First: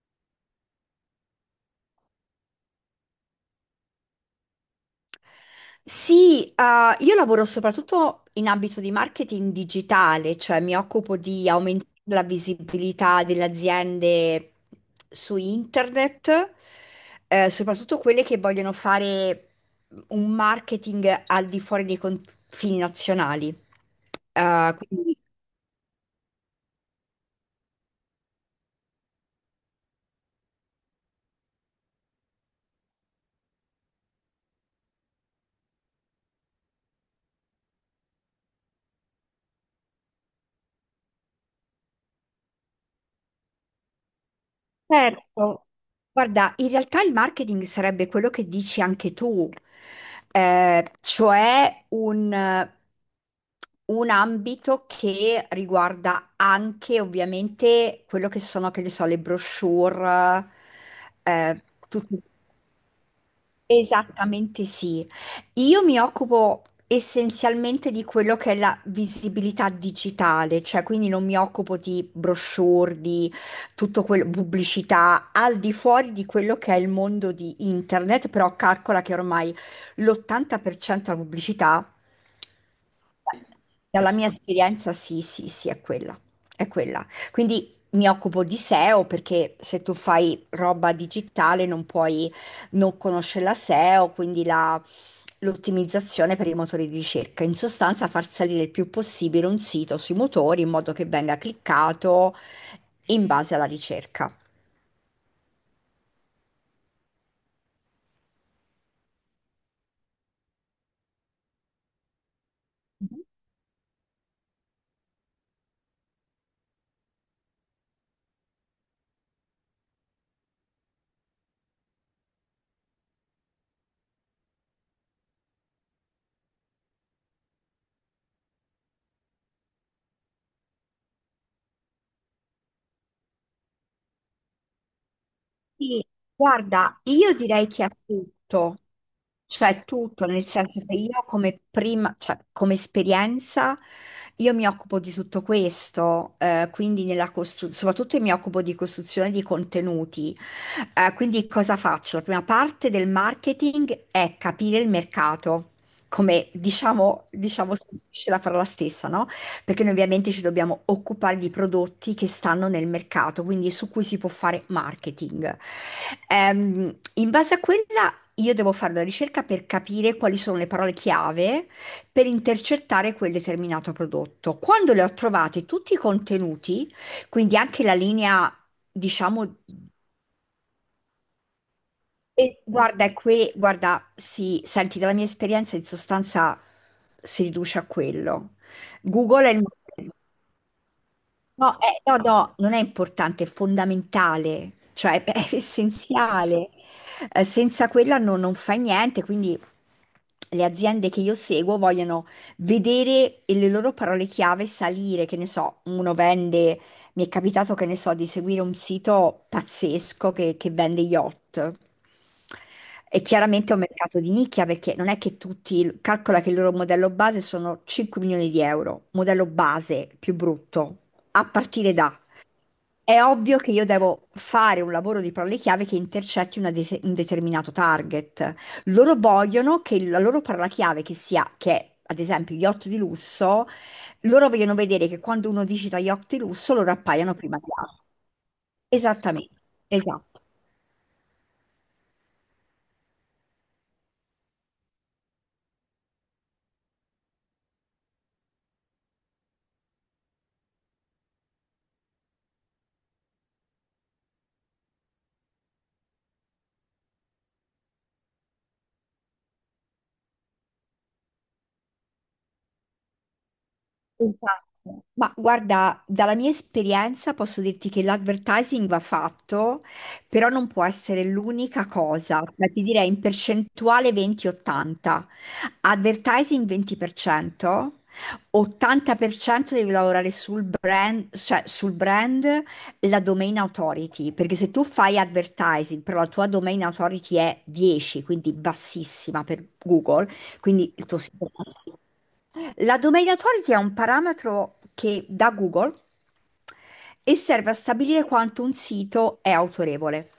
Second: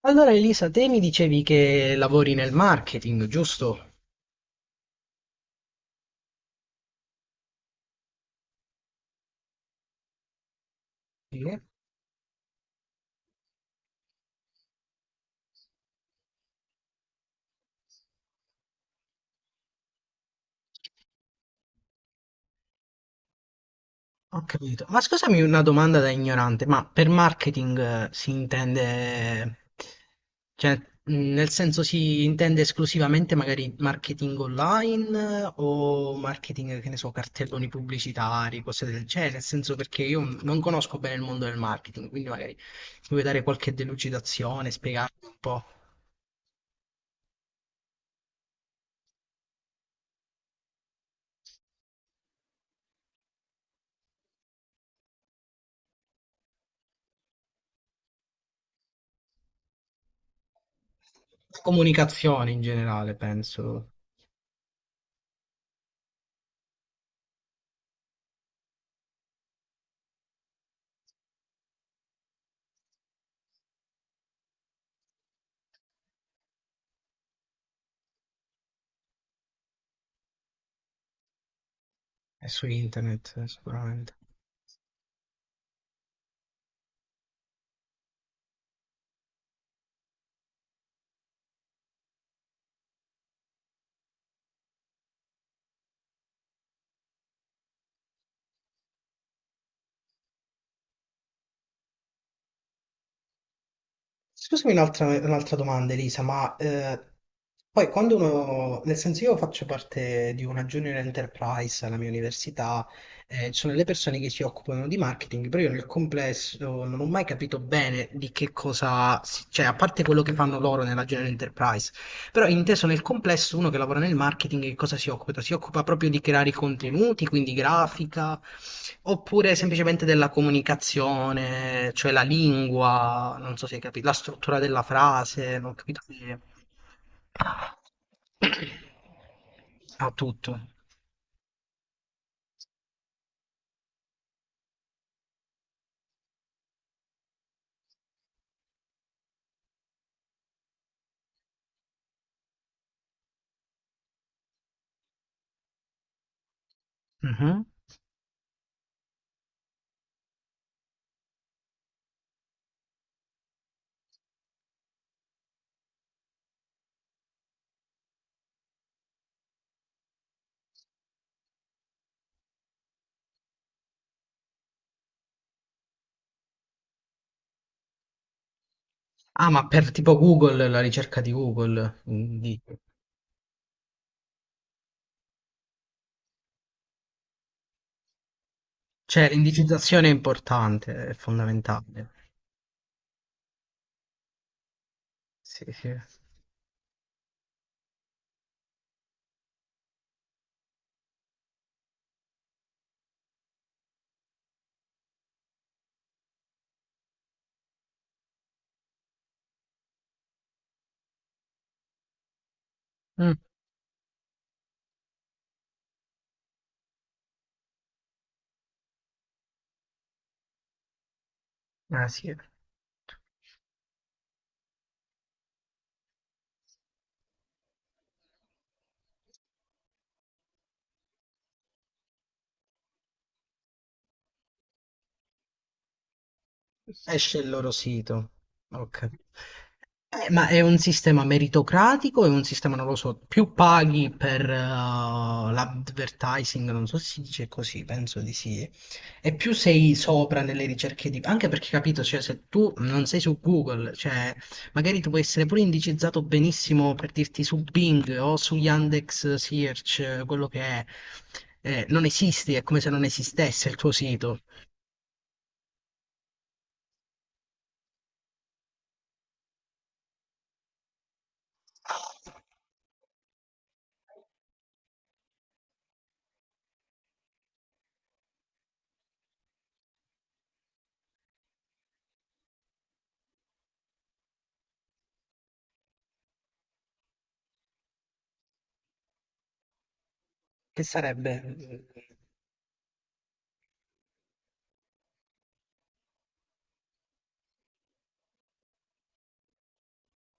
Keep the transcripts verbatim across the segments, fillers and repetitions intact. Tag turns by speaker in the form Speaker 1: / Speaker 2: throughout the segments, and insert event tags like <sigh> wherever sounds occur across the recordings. Speaker 1: Allora Elisa, te mi dicevi che lavori nel marketing, giusto?
Speaker 2: Sì, eh, io lavoro soprattutto in ambito di marketing digitale, cioè mi occupo
Speaker 1: Sì.
Speaker 2: di aumentare la visibilità delle aziende su internet, eh, soprattutto quelle che vogliono fare un marketing al di fuori dei confini nazionali.
Speaker 1: Ho
Speaker 2: Eh,
Speaker 1: capito. Ma
Speaker 2: quindi
Speaker 1: scusami una domanda da ignorante, ma per marketing eh, si intende, cioè, mh, nel senso si intende esclusivamente magari marketing online eh, o marketing, che ne so, cartelloni pubblicitari, cose del genere, nel senso perché io non conosco bene il mondo del marketing, quindi magari mi vuoi dare qualche delucidazione, spiegarmi un po'.
Speaker 2: Certo, guarda, in realtà il marketing sarebbe quello che dici anche tu, eh, cioè un, un ambito che riguarda anche ovviamente quello che sono, che ne so, le brochure,
Speaker 1: La
Speaker 2: eh, tutto.
Speaker 1: comunicazione in generale, penso.
Speaker 2: Esattamente, sì. Io mi occupo essenzialmente di quello che è la visibilità digitale, cioè quindi non mi occupo di brochure, di tutto quello, pubblicità, al di fuori di quello che è il mondo di internet, però calcola che ormai l'ottanta per cento della pubblicità,
Speaker 1: È su internet, eh,
Speaker 2: dalla
Speaker 1: sicuramente.
Speaker 2: mia esperienza, sì, sì, sì, è quella, è quella. Quindi mi occupo di seo, perché se tu fai roba digitale non puoi non conoscere la S E O, quindi la- l'ottimizzazione per i motori di ricerca. In sostanza, far salire il più possibile un sito sui motori in modo che venga cliccato in base alla ricerca.
Speaker 1: Scusami un'altra un'altra domanda, Elisa, ma eh, poi quando uno, nel senso io faccio parte di una junior enterprise alla mia università, eh, ci sono le persone che si occupano di marketing, però io nel complesso non ho mai capito bene di che cosa, si- cioè a parte quello che fanno loro nella junior enterprise, però inteso nel complesso, uno che lavora nel marketing, che cosa si occupa? Si occupa proprio di creare i contenuti, quindi grafica, oppure semplicemente della comunicazione, cioè la lingua, non so se hai capito, la struttura della frase, non ho capito
Speaker 2: Sì,
Speaker 1: se...
Speaker 2: guarda, io direi che ha tutto,
Speaker 1: <coughs>
Speaker 2: cioè
Speaker 1: Ha
Speaker 2: tutto, nel
Speaker 1: tutto.
Speaker 2: senso che io come prima, cioè come esperienza, io mi occupo di tutto questo, eh, quindi nella costru- soprattutto mi occupo di costruzione di contenuti. Eh, quindi cosa faccio? La prima parte del marketing è capire il mercato, come diciamo,
Speaker 1: Mhm.
Speaker 2: diciamo, si dice la parola stessa, no? Perché noi ovviamente ci dobbiamo occupare di prodotti che stanno nel mercato, quindi su cui si può fare marketing. Ehm, in base a quella io devo fare una ricerca per capire quali sono le parole chiave per intercettare quel determinato prodotto. Quando le ho trovate tutti i contenuti, quindi anche la linea,
Speaker 1: Ah,
Speaker 2: diciamo,
Speaker 1: ma per tipo Google, la ricerca di Google, mm, di-
Speaker 2: e guarda, è qui, guarda, sì, senti, dalla mia esperienza in sostanza si riduce a quello.
Speaker 1: cioè
Speaker 2: Google è il...
Speaker 1: l'indicizzazione è importante, è
Speaker 2: No, eh,
Speaker 1: fondamentale.
Speaker 2: no, no, non è importante, è fondamentale, cioè <laughs> è
Speaker 1: Sì, sì.
Speaker 2: essenziale. Eh, senza quella non, non fai niente, quindi le aziende che io seguo vogliono vedere e le loro parole chiave salire, che ne so, uno vende, mi è capitato che ne so di seguire un sito pazzesco che, che vende yacht. E
Speaker 1: Mm,
Speaker 2: chiaramente è un mercato di nicchia, perché non è che tutti, calcola che il loro modello base sono cinque milioni di euro, modello base più brutto a partire
Speaker 1: ah,
Speaker 2: da,
Speaker 1: sì.
Speaker 2: è ovvio che io devo fare un lavoro di parole chiave che intercetti una de- un determinato target. Loro vogliono che la loro parola chiave che sia, che è, ad esempio yacht di lusso, loro vogliono vedere che quando uno digita yacht di lusso loro appaiano
Speaker 1: Esce il
Speaker 2: prima di
Speaker 1: loro
Speaker 2: altri.
Speaker 1: sito. Ok.
Speaker 2: Esattamente,
Speaker 1: Eh,
Speaker 2: esatto.
Speaker 1: ma è un sistema meritocratico? È un sistema, non lo so, più paghi per eh, l'advertising, non so se si dice così, penso di sì. E più sei sopra nelle ricerche di... Anche perché, capito, cioè, se tu non sei su Google, cioè, magari tu puoi essere pure indicizzato benissimo per dirti su Bing o su Yandex Search, eh, quello che è. Eh, non esisti, è come se non esistesse il tuo sito.
Speaker 2: Esatto. Ma guarda, dalla mia esperienza posso dirti che l'advertising va fatto, però non può essere l'unica cosa. Cioè, ti direi in percentuale venti ottanta. Advertising venti per cento, ottanta per cento devi lavorare sul brand, cioè sul brand, la domain authority, perché se tu fai advertising, però la tua domain authority è dieci, quindi bassissima per Google,
Speaker 1: Che
Speaker 2: quindi il tuo sito è
Speaker 1: sarebbe?
Speaker 2: bassissimo. La domain authority è un parametro che dà Google e serve a stabilire quanto un sito è autorevole.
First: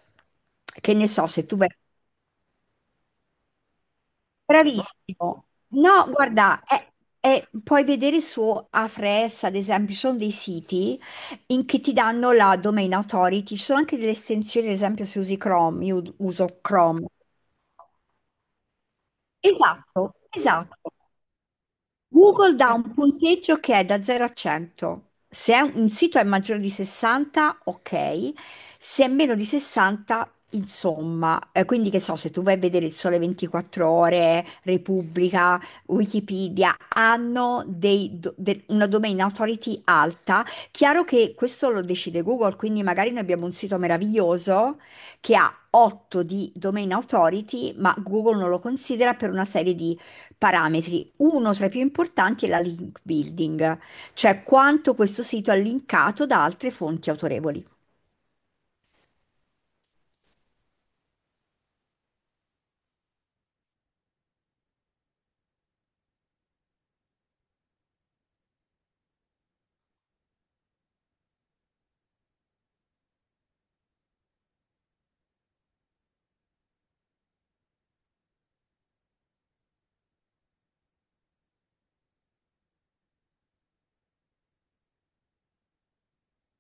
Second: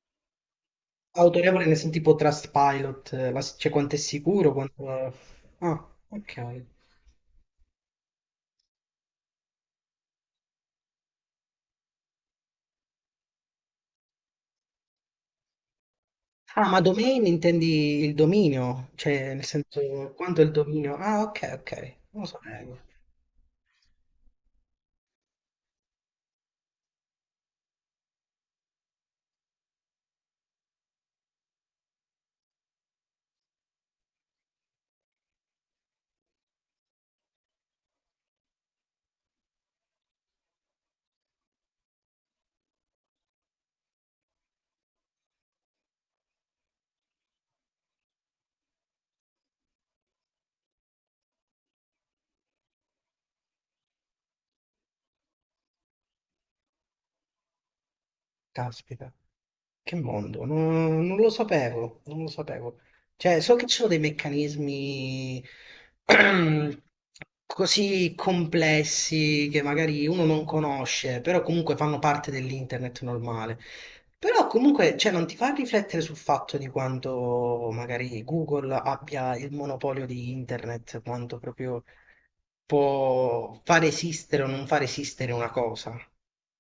Speaker 2: Che ne so, se tu
Speaker 1: Autorevole
Speaker 2: vai...
Speaker 1: nel senso tipo Trustpilot, eh, la- cioè quanto è sicuro, quanto...
Speaker 2: Bravissimo.
Speaker 1: Ah,
Speaker 2: No, guarda,
Speaker 1: ok.
Speaker 2: è- è- puoi vedere su Ahrefs, ad esempio, ci sono dei siti in che ti danno la domain authority, ci sono anche delle estensioni, ad esempio se usi Chrome, io uso
Speaker 1: Ah, ma
Speaker 2: Chrome.
Speaker 1: domain intendi il dominio, cioè nel senso
Speaker 2: Esatto,
Speaker 1: quanto è il
Speaker 2: esatto.
Speaker 1: dominio? Ah, ok, ok. Non lo
Speaker 2: Google dà
Speaker 1: sapevo.
Speaker 2: un punteggio che è da zero a cento. Se è un un sito è maggiore di sessanta, ok. Se è meno di sessanta, insomma. Eh, quindi che so, se tu vai a vedere il Sole ventiquattro Ore, Repubblica, Wikipedia, hanno dei do- de- una domain authority alta. Chiaro che questo lo decide Google, quindi magari noi abbiamo un sito meraviglioso che ha otto di domain authority, ma Google non lo considera per una serie di parametri. Uno tra i più importanti è la link building, cioè quanto questo sito è linkato da altre fonti autorevoli.
Speaker 1: Caspita. Che mondo? Non, non lo sapevo, non lo sapevo. Cioè, so che ci sono dei meccanismi <clears throat> così complessi che magari uno non conosce, però comunque fanno parte dell'internet normale. Però comunque, cioè, non ti fa riflettere sul fatto di quanto magari Google abbia il monopolio di internet, quanto proprio può far esistere o non far esistere una cosa.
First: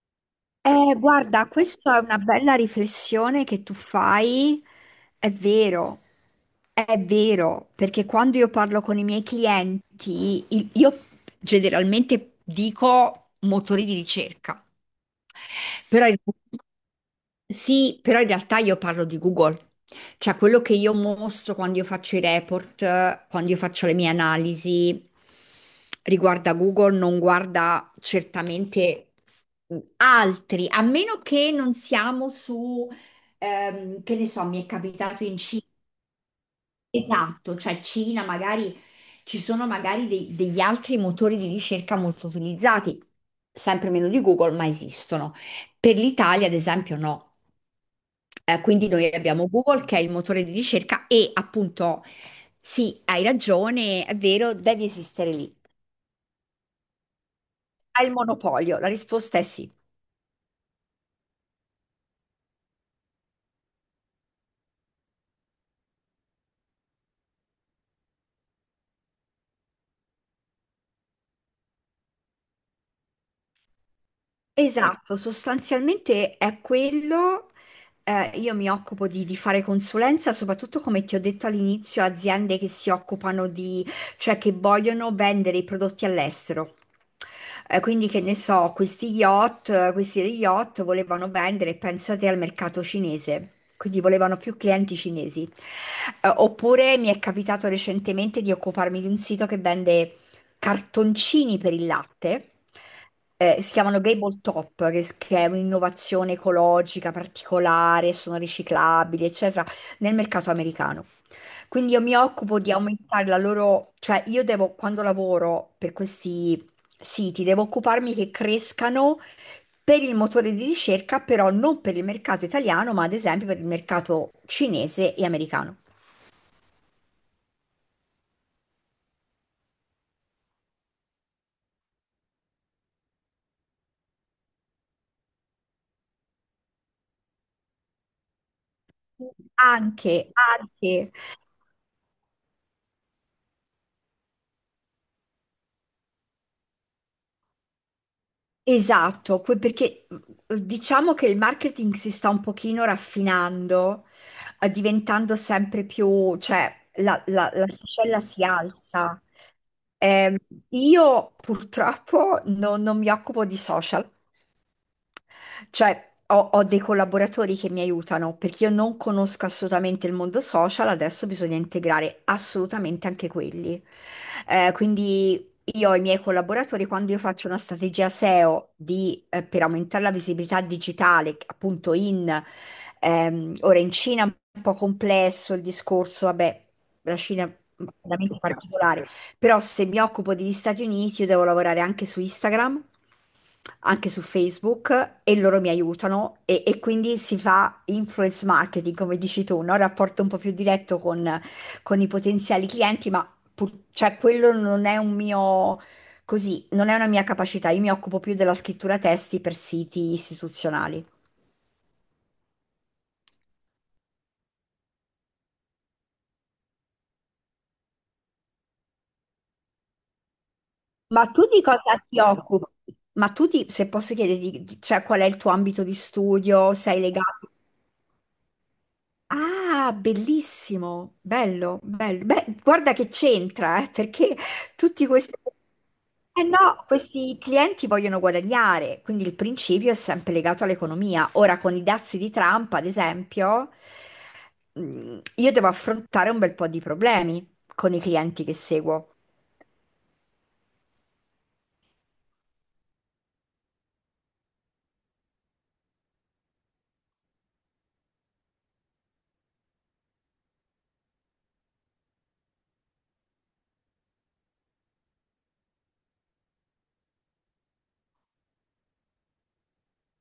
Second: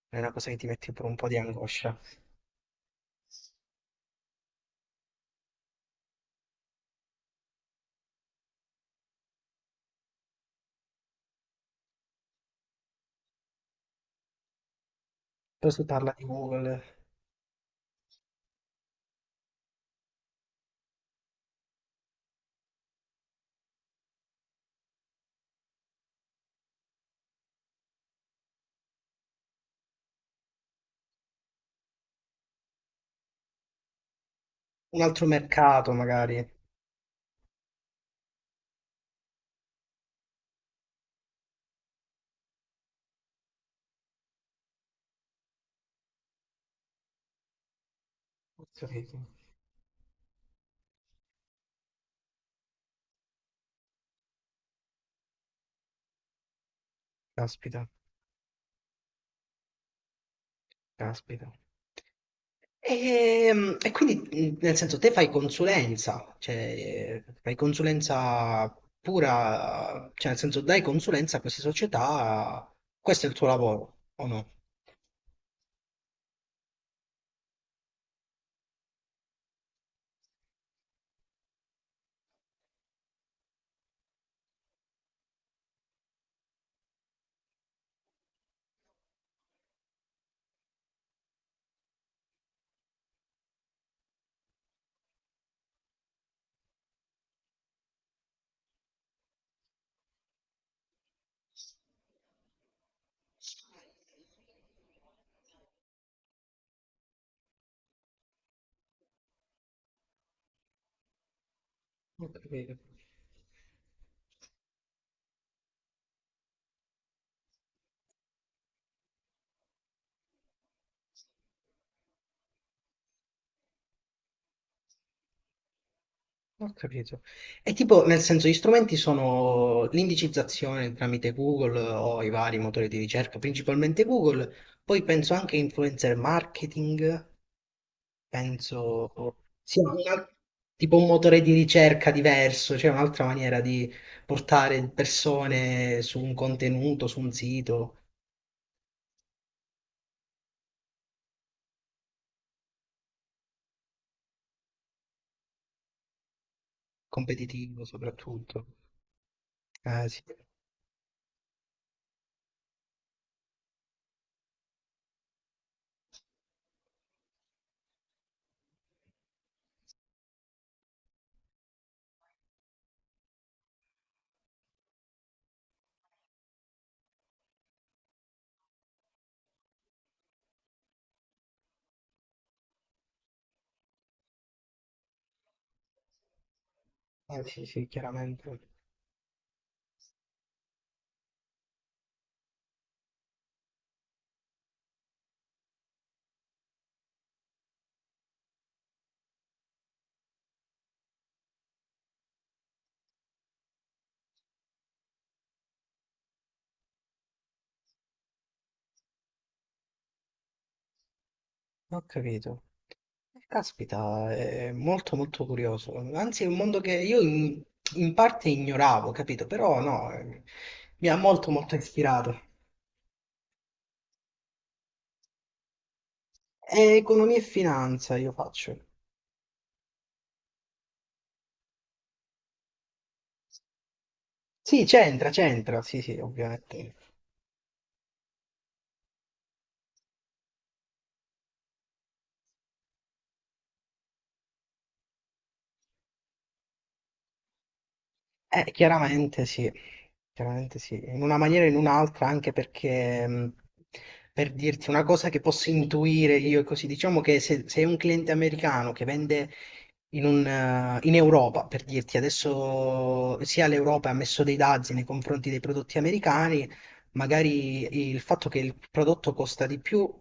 Speaker 1: È una cosa che ti mette
Speaker 2: Eh,
Speaker 1: pure un po' di
Speaker 2: guarda, questa
Speaker 1: angoscia.
Speaker 2: è una bella riflessione che tu fai. È vero, è vero, perché quando io parlo con i miei clienti, il- io generalmente dico motori di ricerca,
Speaker 1: Però si
Speaker 2: però
Speaker 1: parla
Speaker 2: in
Speaker 1: di Google.
Speaker 2: sì, però in realtà io parlo di Google, cioè quello che io mostro quando io faccio i report, eh, quando io faccio le mie analisi riguarda Google, non guarda certamente mm, altri, a meno che non siamo su, ehm, che ne so, mi è
Speaker 1: Un
Speaker 2: capitato
Speaker 1: altro
Speaker 2: in Cina,
Speaker 1: mercato magari. Ho
Speaker 2: esatto, cioè Cina, magari ci sono magari dei- degli altri motori di ricerca molto utilizzati, sempre meno di Google, ma esistono. Per l'Italia, ad esempio, no. Eh, quindi noi
Speaker 1: capito.
Speaker 2: abbiamo Google che è il motore di ricerca e appunto sì, hai ragione, è vero, deve esistere lì.
Speaker 1: Caspita,
Speaker 2: Ha il monopolio, la risposta è sì.
Speaker 1: caspita. E, e quindi, mh, nel senso, te fai consulenza, cioè fai consulenza pura, cioè nel senso dai consulenza a queste società, questo è il tuo lavoro, o no?
Speaker 2: Esatto, sostanzialmente è quello. Eh, io mi occupo di, di fare consulenza, soprattutto come ti ho detto all'inizio, aziende che si occupano di, cioè che vogliono vendere i prodotti all'estero. Eh, quindi, che ne so, questi yacht, eh, questi yacht volevano vendere, pensate al mercato cinese. Quindi volevano più clienti cinesi. Eh, oppure mi è capitato recentemente di occuparmi di un sito che vende cartoncini per il latte, eh, si chiamano Gable Top, che, s- che è un'innovazione ecologica particolare, sono riciclabili, eccetera, nel mercato americano. Quindi io mi
Speaker 1: Ho
Speaker 2: occupo di
Speaker 1: capito.
Speaker 2: aumentare la loro, cioè io devo, quando lavoro per questi siti, devo occuparmi che crescano per il motore di ricerca, però non per il mercato italiano, ma ad esempio per il mercato cinese e americano.
Speaker 1: Ho capito. E tipo, nel senso, gli strumenti sono l'indicizzazione tramite Google o i vari motori di ricerca, principalmente Google, poi penso anche influencer marketing, penso sia un al-
Speaker 2: Anche,
Speaker 1: tipo un
Speaker 2: anche.
Speaker 1: motore di ricerca diverso, cioè un'altra maniera di portare persone su un contenuto, su un sito
Speaker 2: Esatto, que- perché mh, diciamo che il marketing si sta un pochino raffinando, eh, diventando sempre più, cioè la, la- la
Speaker 1: competitivo
Speaker 2: scella si
Speaker 1: soprattutto.
Speaker 2: alza.
Speaker 1: Eh sì,
Speaker 2: Ehm, io purtroppo non non mi occupo di social. Cioè, ho, ho dei collaboratori che mi aiutano, perché io non conosco assolutamente il mondo social, adesso bisogna integrare assolutamente anche quelli. Eh, quindi io ho i miei collaboratori, quando io faccio una strategia seo di, eh, per aumentare la visibilità digitale, appunto in, ehm, ora in Cina è un po' complesso il discorso, vabbè, la
Speaker 1: eh,
Speaker 2: Cina è
Speaker 1: sì, sì,
Speaker 2: veramente
Speaker 1: chiaramente.
Speaker 2: particolare. Però se mi occupo degli Stati Uniti, io devo lavorare anche su Instagram, anche su Facebook e loro mi aiutano e, e quindi si fa influence marketing, come dici tu, no? Rapporto un po' più diretto con, con i potenziali clienti, ma pur- cioè, quello non è un mio, così, non è una mia capacità. Io mi occupo più della scrittura testi per siti istituzionali.
Speaker 1: Ho capito. Eh, Caspita, è molto molto curioso. Anzi, è un mondo che io in, in parte ignoravo, capito? Però no, eh, mi ha
Speaker 2: Ma tu
Speaker 1: molto
Speaker 2: di
Speaker 1: molto
Speaker 2: cosa ti
Speaker 1: ispirato.
Speaker 2: occupi? Ma tu, ti- se posso chiederti, di- cioè, qual è il tuo ambito di studio?
Speaker 1: È
Speaker 2: Sei
Speaker 1: economia e
Speaker 2: legato?
Speaker 1: finanza io faccio.
Speaker 2: Ah, bellissimo, bello, bello. Beh, guarda che c'entra, eh, perché
Speaker 1: Sì,
Speaker 2: tutti
Speaker 1: c'entra,
Speaker 2: questi...
Speaker 1: c'entra, sì, sì,
Speaker 2: Eh no,
Speaker 1: ovviamente.
Speaker 2: questi clienti vogliono guadagnare, quindi il principio è sempre legato all'economia. Ora, con i dazi di Trump, ad esempio, mh, io devo affrontare un bel po' di problemi con i clienti che
Speaker 1: Eh,
Speaker 2: seguo.
Speaker 1: chiaramente sì, chiaramente sì, in una maniera o in un'altra, anche perché, mh, per dirti una cosa che posso intuire io, e così, diciamo che se, se è un cliente americano che vende in, un, eh, in Europa, per dirti, adesso sia l'Europa ha messo dei dazi nei confronti dei prodotti americani, magari il fatto che il prodotto costa di più,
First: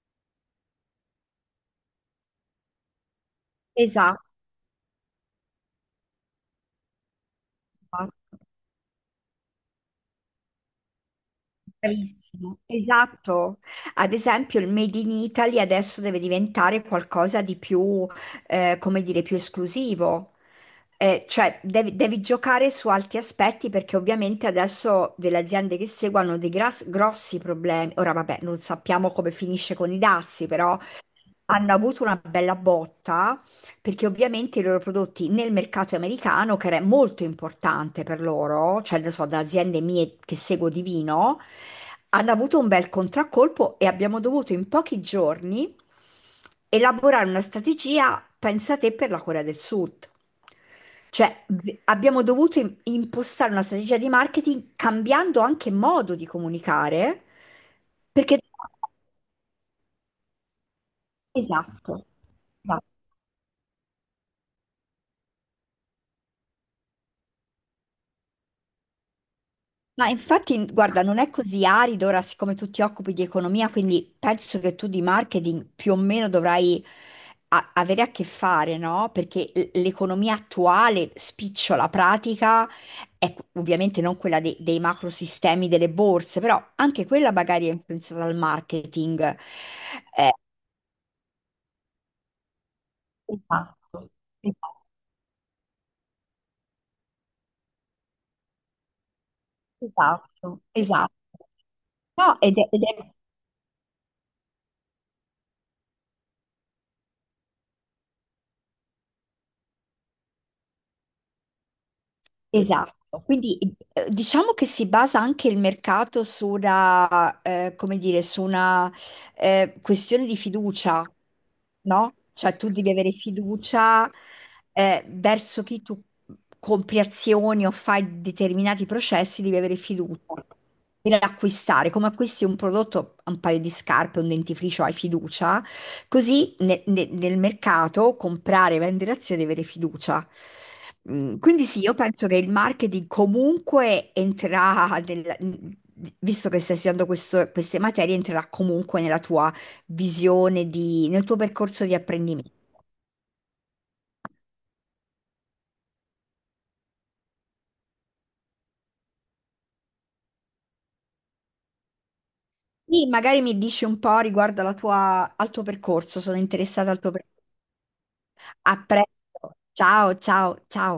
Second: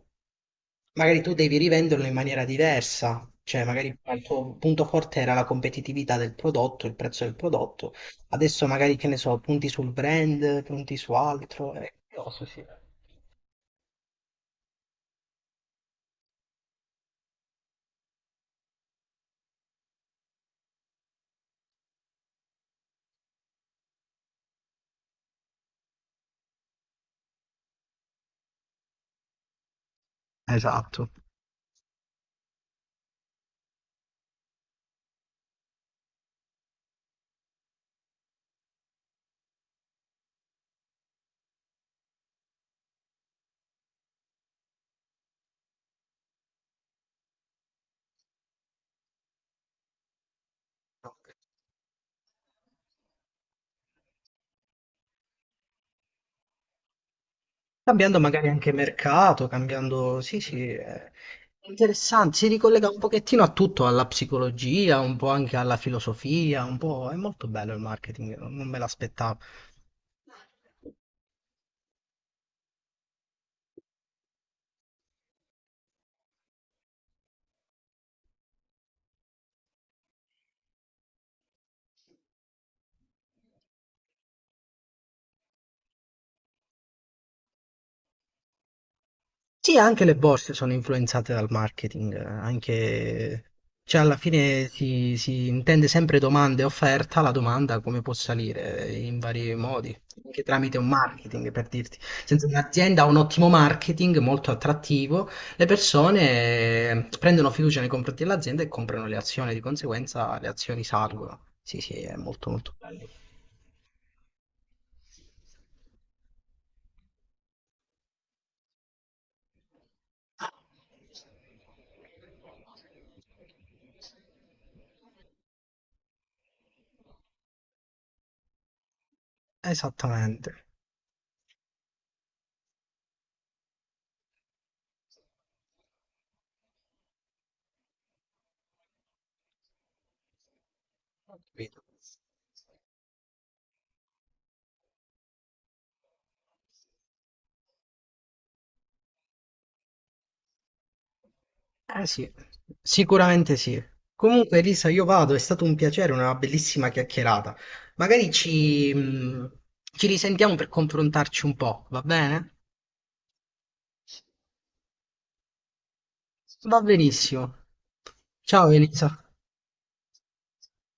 Speaker 1: magari tu devi rivenderlo in maniera diversa, cioè magari il
Speaker 2: Esatto,
Speaker 1: tuo punto forte era la competitività del prodotto, il prezzo del prodotto, adesso magari che ne so, punti sul brand, punti su altro, è grosso,
Speaker 2: bravissimo,
Speaker 1: sì.
Speaker 2: esatto. Ad esempio, il Made in Italy adesso deve diventare qualcosa di più, eh, come dire, più esclusivo. Eh, cioè, devi, devi giocare su altri aspetti, perché ovviamente adesso delle aziende che seguono dei gras- grossi problemi. Ora, vabbè, non sappiamo come finisce con i dazi, però
Speaker 1: Esatto.
Speaker 2: hanno avuto una bella botta perché ovviamente i loro prodotti nel mercato americano, che era molto importante per loro, cioè ne so, da aziende mie che seguo di vino, hanno avuto un bel contraccolpo e abbiamo dovuto in pochi giorni elaborare una strategia, pensa te, per la Corea del Sud. Cioè, v- abbiamo dovuto im- impostare una strategia di marketing cambiando anche modo di comunicare,
Speaker 1: Cambiando
Speaker 2: perché...
Speaker 1: magari anche mercato, cambiando... Sì, sì, è
Speaker 2: Esatto.
Speaker 1: interessante, si ricollega un pochettino a tutto, alla psicologia, un po' anche alla filosofia, un po'... È molto bello il marketing, non me l'aspettavo.
Speaker 2: Ma infatti, guarda, non è così arido ora, siccome tu ti occupi di economia, quindi penso che tu di marketing più o meno dovrai a- avere a che fare, no? Perché l- l'economia attuale, spicciola pratica, è qu- ovviamente non quella dei, dei macrosistemi delle borse, però anche quella magari è influenzata dal marketing.
Speaker 1: Sì, anche le
Speaker 2: Eh,
Speaker 1: borse sono influenzate dal marketing, eh, anche... Cioè,
Speaker 2: esatto,
Speaker 1: alla fine
Speaker 2: esatto,
Speaker 1: si, si intende sempre domanda e offerta, la domanda come può salire eh, in vari modi, anche
Speaker 2: esatto.
Speaker 1: tramite un
Speaker 2: Esatto.
Speaker 1: marketing, per dirti.
Speaker 2: No,
Speaker 1: Senza
Speaker 2: ed è, ed
Speaker 1: un'azienda ha
Speaker 2: è
Speaker 1: un ottimo marketing, molto attrattivo, le persone eh, prendono fiducia nei confronti dell'azienda e comprano le azioni, di conseguenza le azioni salgono. Sì, sì, è molto molto bello.
Speaker 2: esatto, quindi eh, diciamo che si basa anche il mercato su una, eh, come dire, su una, eh, questione di fiducia, no? Cioè tu devi avere fiducia, eh, verso chi tu compri azioni o fai determinati processi, devi avere fiducia
Speaker 1: Esattamente.
Speaker 2: per acquistare. Come acquisti un prodotto, un paio di scarpe, un dentifricio, hai fiducia. Così ne- ne- nel mercato comprare e vendere azioni e avere fiducia. Mm,
Speaker 1: Ho
Speaker 2: Quindi sì,
Speaker 1: capito.
Speaker 2: io penso che il marketing comunque entrerà, nel- visto che stai studiando questo- queste materie, entrerà comunque nella tua visione, di, nel tuo percorso di
Speaker 1: Eh sì,
Speaker 2: apprendimento.
Speaker 1: sicuramente sì. Comunque, Elisa, io vado, è stato un piacere, una bellissima chiacchierata. Magari ci, mh, ci risentiamo per confrontarci un po', va bene?
Speaker 2: Sì, magari mi dici un po' riguardo alla tua- al tuo percorso, sono
Speaker 1: Va
Speaker 2: interessata al tuo percorso.
Speaker 1: benissimo. Ciao
Speaker 2: A
Speaker 1: Elisa.
Speaker 2: presto, ciao, ciao, ciao.